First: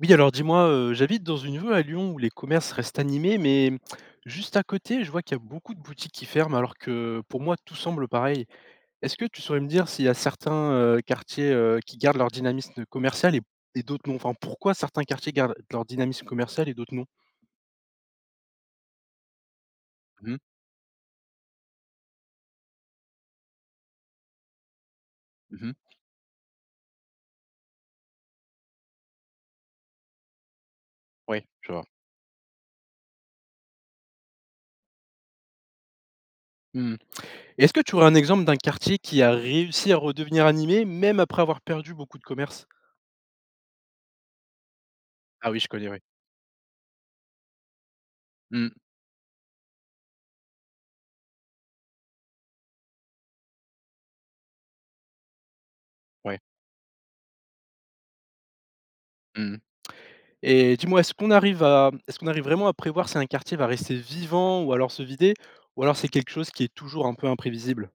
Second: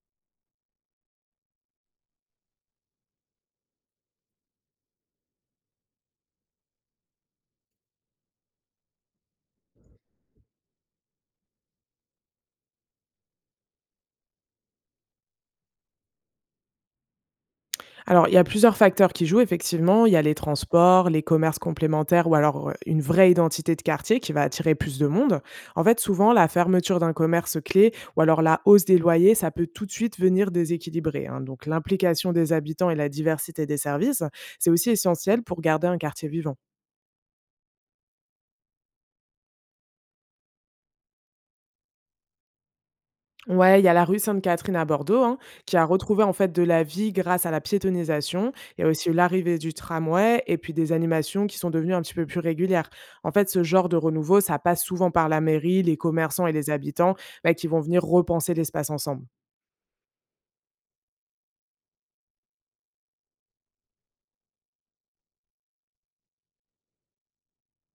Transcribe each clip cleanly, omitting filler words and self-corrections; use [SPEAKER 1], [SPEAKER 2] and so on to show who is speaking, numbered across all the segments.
[SPEAKER 1] Oui, alors dis-moi, j'habite dans une ville à Lyon où les commerces restent animés, mais juste à côté, je vois qu'il y a beaucoup de boutiques qui ferment alors que pour moi tout semble pareil. Est-ce que tu saurais me dire s'il y a certains, quartiers, qui gardent leur dynamisme commercial et d'autres non? Enfin, pourquoi certains quartiers gardent leur dynamisme commercial et d'autres non?
[SPEAKER 2] Alors, il y a plusieurs facteurs qui jouent, effectivement. Il y a
[SPEAKER 1] Mmh
[SPEAKER 2] les
[SPEAKER 1] mh.
[SPEAKER 2] transports, les commerces complémentaires ou alors une vraie identité de quartier qui va attirer plus de monde.
[SPEAKER 1] Mmh.
[SPEAKER 2] En fait, souvent, la fermeture d'un commerce clé ou alors la hausse des loyers, ça peut tout de suite venir déséquilibrer, hein.
[SPEAKER 1] Oui,
[SPEAKER 2] Donc,
[SPEAKER 1] je vois.
[SPEAKER 2] l'implication des habitants et la diversité des services, c'est aussi essentiel pour garder un quartier vivant.
[SPEAKER 1] Mmh. Et est-ce que tu aurais un exemple d'un quartier qui a réussi à redevenir animé, même après avoir perdu beaucoup de commerces?
[SPEAKER 2] Ouais, il y a la rue Sainte-Catherine à Bordeaux, hein,
[SPEAKER 1] Ah oui, je
[SPEAKER 2] qui a
[SPEAKER 1] connais, oui.
[SPEAKER 2] retrouvé en fait de la vie grâce à la piétonisation.
[SPEAKER 1] Mmh.
[SPEAKER 2] Il y a aussi l'arrivée du tramway et puis des animations qui sont devenues un petit peu plus régulières. En fait, ce genre de renouveau, ça passe souvent par la mairie, les
[SPEAKER 1] Ouais.
[SPEAKER 2] commerçants et les habitants bah, qui vont venir repenser l'espace ensemble.
[SPEAKER 1] Mmh. Et dis-moi, est-ce qu'on arrive vraiment à prévoir si un quartier va rester vivant ou alors se vider? Ou alors c'est quelque chose qui est toujours un peu imprévisible?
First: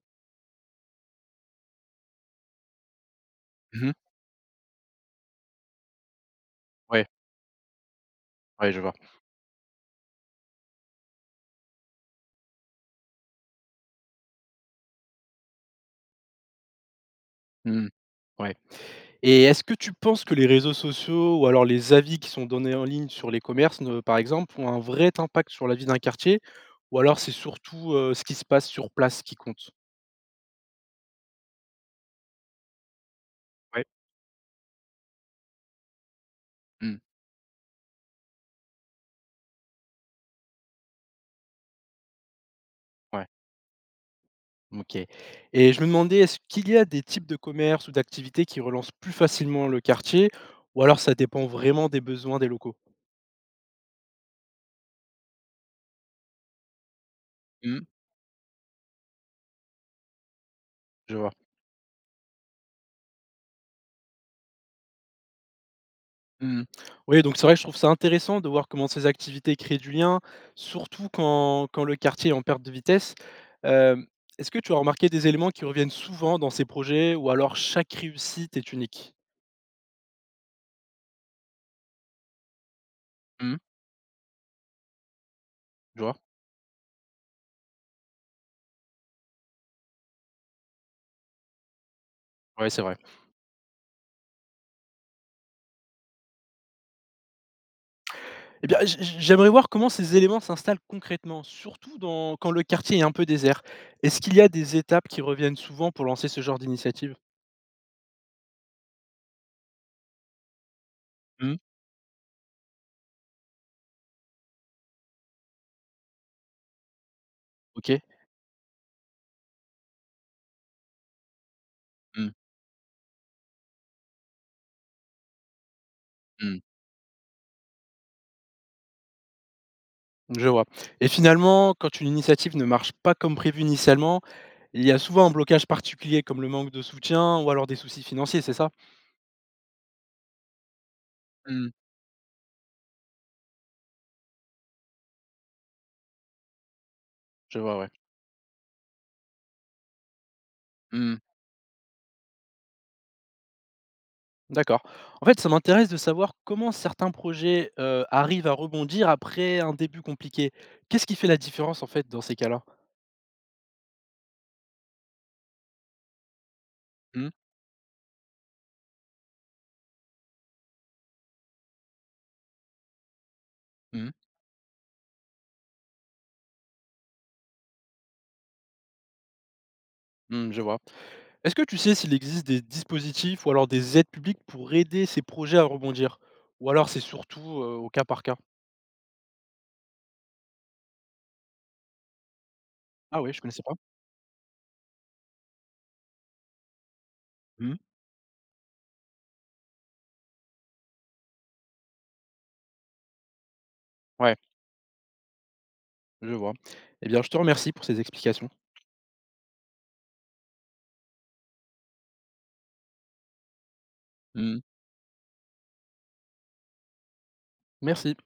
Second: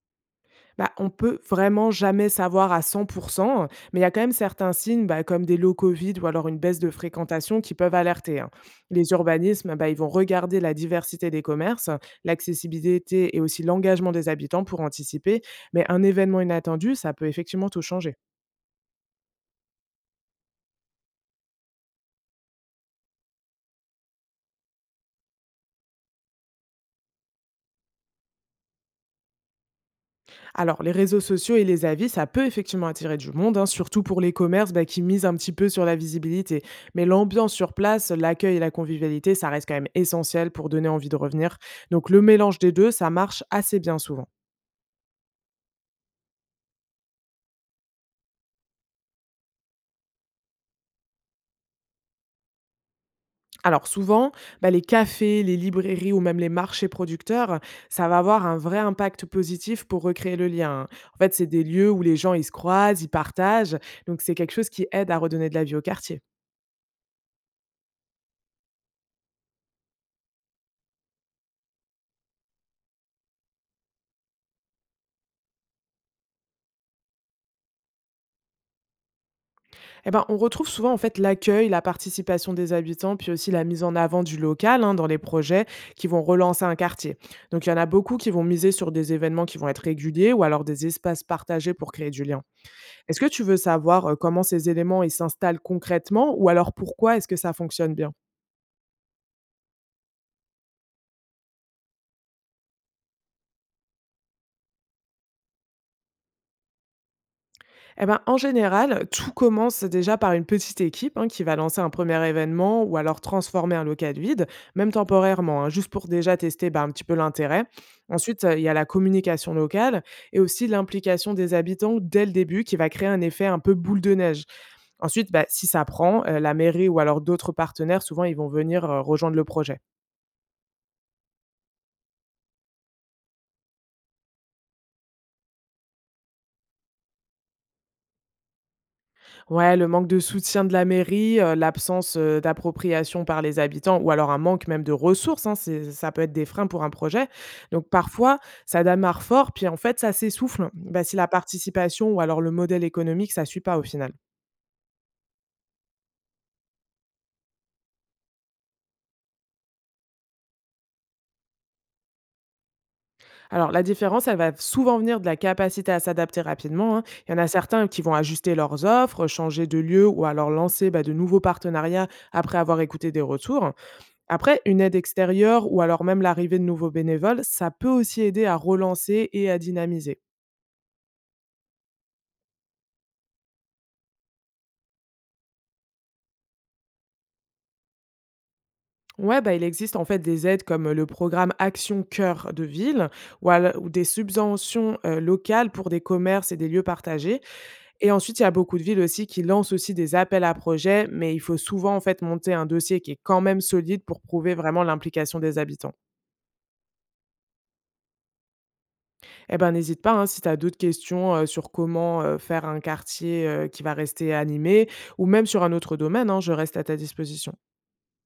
[SPEAKER 2] Bah, on peut vraiment jamais savoir à 100 %,
[SPEAKER 1] Mmh.
[SPEAKER 2] mais il y a quand même certains signes, bah, comme des lots Covid ou alors une baisse de
[SPEAKER 1] Ouais,
[SPEAKER 2] fréquentation qui peuvent alerter, hein.
[SPEAKER 1] ouais, je vois.
[SPEAKER 2] Les urbanismes, bah, ils vont regarder la diversité des commerces, l'accessibilité et aussi l'engagement des habitants pour anticiper, mais un événement inattendu, ça peut effectivement tout
[SPEAKER 1] Mmh.
[SPEAKER 2] changer.
[SPEAKER 1] Ouais. Et est-ce que tu penses que les réseaux sociaux ou alors les avis qui sont donnés en ligne sur les commerces ne par exemple, ont un vrai impact sur la vie d'un quartier? Ou alors c'est surtout, ce qui se passe sur place qui compte?
[SPEAKER 2] Alors, les réseaux sociaux et les avis, ça peut effectivement attirer du monde, hein,
[SPEAKER 1] Ouais.
[SPEAKER 2] surtout pour les commerces bah, qui misent un petit peu sur la visibilité.
[SPEAKER 1] Mmh.
[SPEAKER 2] Mais l'ambiance sur place, l'accueil et la convivialité, ça reste quand même essentiel pour donner envie de revenir. Donc, le mélange des deux, ça
[SPEAKER 1] Ouais.
[SPEAKER 2] marche assez bien souvent.
[SPEAKER 1] OK. Et je me demandais, est-ce qu'il y a des types de commerces ou d'activités qui relancent plus facilement le quartier ou alors ça dépend vraiment des besoins des locaux?
[SPEAKER 2] Alors, souvent, bah, les cafés, les librairies ou même les marchés producteurs,
[SPEAKER 1] Mmh.
[SPEAKER 2] ça va avoir un vrai impact positif pour recréer le lien, hein.
[SPEAKER 1] Je
[SPEAKER 2] En
[SPEAKER 1] vois.
[SPEAKER 2] fait, c'est des lieux où les gens, ils se croisent, ils partagent. Donc, c'est quelque chose qui aide à redonner de la vie au quartier.
[SPEAKER 1] Mmh. Oui, donc c'est vrai que je trouve ça intéressant de voir comment ces activités créent du lien, surtout quand le quartier est en perte de vitesse. Hem, est-ce que tu as remarqué des éléments qui reviennent souvent dans ces projets ou alors chaque réussite est unique?
[SPEAKER 2] Eh ben, on retrouve souvent en fait l'accueil, la participation des habitants, puis aussi
[SPEAKER 1] Mmh.
[SPEAKER 2] la mise en avant du local hein, dans les projets
[SPEAKER 1] Je
[SPEAKER 2] qui
[SPEAKER 1] vois.
[SPEAKER 2] vont relancer un quartier. Donc il y en a beaucoup qui vont miser sur des événements qui vont être réguliers ou alors des espaces partagés pour créer du lien.
[SPEAKER 1] Ouais, c'est vrai.
[SPEAKER 2] Est-ce que tu veux savoir comment ces éléments ils s'installent concrètement ou alors pourquoi est-ce que ça fonctionne bien?
[SPEAKER 1] Eh bien, j'aimerais voir comment ces éléments s'installent concrètement, surtout dans quand le quartier est un peu désert. Est-ce qu'il y a des étapes qui reviennent souvent pour lancer ce genre d'initiative?
[SPEAKER 2] Eh ben, en général, tout commence déjà par une petite équipe hein, qui
[SPEAKER 1] Mmh,
[SPEAKER 2] va lancer un premier événement ou alors transformer un local vide, même temporairement, hein, juste pour déjà tester bah, un petit peu l'intérêt.
[SPEAKER 1] OK.
[SPEAKER 2] Ensuite, il y a la communication locale et aussi l'implication des habitants dès
[SPEAKER 1] Mmh,
[SPEAKER 2] le début qui va créer un effet un peu boule de neige. Ensuite, bah, si ça prend, la
[SPEAKER 1] mmh.
[SPEAKER 2] mairie ou alors d'autres partenaires, souvent, ils vont venir rejoindre le projet.
[SPEAKER 1] Je vois. Et finalement, quand une initiative ne marche pas comme prévu initialement, il y a souvent un blocage particulier comme le manque de soutien ou alors des soucis financiers, c'est ça?
[SPEAKER 2] Ouais, le manque de soutien de la mairie,
[SPEAKER 1] Mmh,
[SPEAKER 2] l'absence, d'appropriation par les habitants ou alors un manque même de ressources, hein, c'est ça peut être des freins pour un projet.
[SPEAKER 1] je vois, ouais.
[SPEAKER 2] Donc parfois, ça démarre fort, puis en fait, ça s'essouffle, bah, si
[SPEAKER 1] Mmh,
[SPEAKER 2] la participation ou alors le modèle économique, ça suit pas au final.
[SPEAKER 1] d'accord. En fait, ça m'intéresse de savoir comment certains projets, arrivent à rebondir après un début compliqué. Qu'est-ce qui fait la différence, en fait, dans ces cas-là?
[SPEAKER 2] Alors la différence, elle va souvent venir de la capacité à s'adapter rapidement, hein. Il y en a certains qui vont ajuster leurs offres, changer de lieu ou alors lancer, bah, de nouveaux partenariats après avoir écouté des retours.
[SPEAKER 1] Mmh.
[SPEAKER 2] Après, une aide extérieure ou alors même l'arrivée de nouveaux bénévoles, ça peut aussi aider à relancer et à dynamiser.
[SPEAKER 1] Mmh, je vois. Est-ce que tu sais s'il existe des dispositifs ou alors des aides publiques pour aider ces projets à rebondir? Ou alors c'est surtout, au cas par cas?
[SPEAKER 2] Ouais, bah, il existe en fait des aides comme le programme Action Cœur de Ville
[SPEAKER 1] Ah oui, je connaissais pas.
[SPEAKER 2] ou des subventions locales pour des commerces et des lieux partagés.
[SPEAKER 1] Mmh.
[SPEAKER 2] Et ensuite, il y a beaucoup de villes aussi qui lancent aussi des appels à projets, mais il faut souvent en fait monter un dossier qui est quand même solide pour
[SPEAKER 1] Ouais,
[SPEAKER 2] prouver vraiment l'implication des habitants.
[SPEAKER 1] je vois. Eh bien, je te remercie pour ces explications.
[SPEAKER 2] Eh ben, n'hésite pas, hein, si tu as d'autres questions sur comment faire un quartier qui va rester
[SPEAKER 1] Mmh.
[SPEAKER 2] animé, ou même sur un autre domaine, hein, je reste à ta disposition.
[SPEAKER 1] Merci.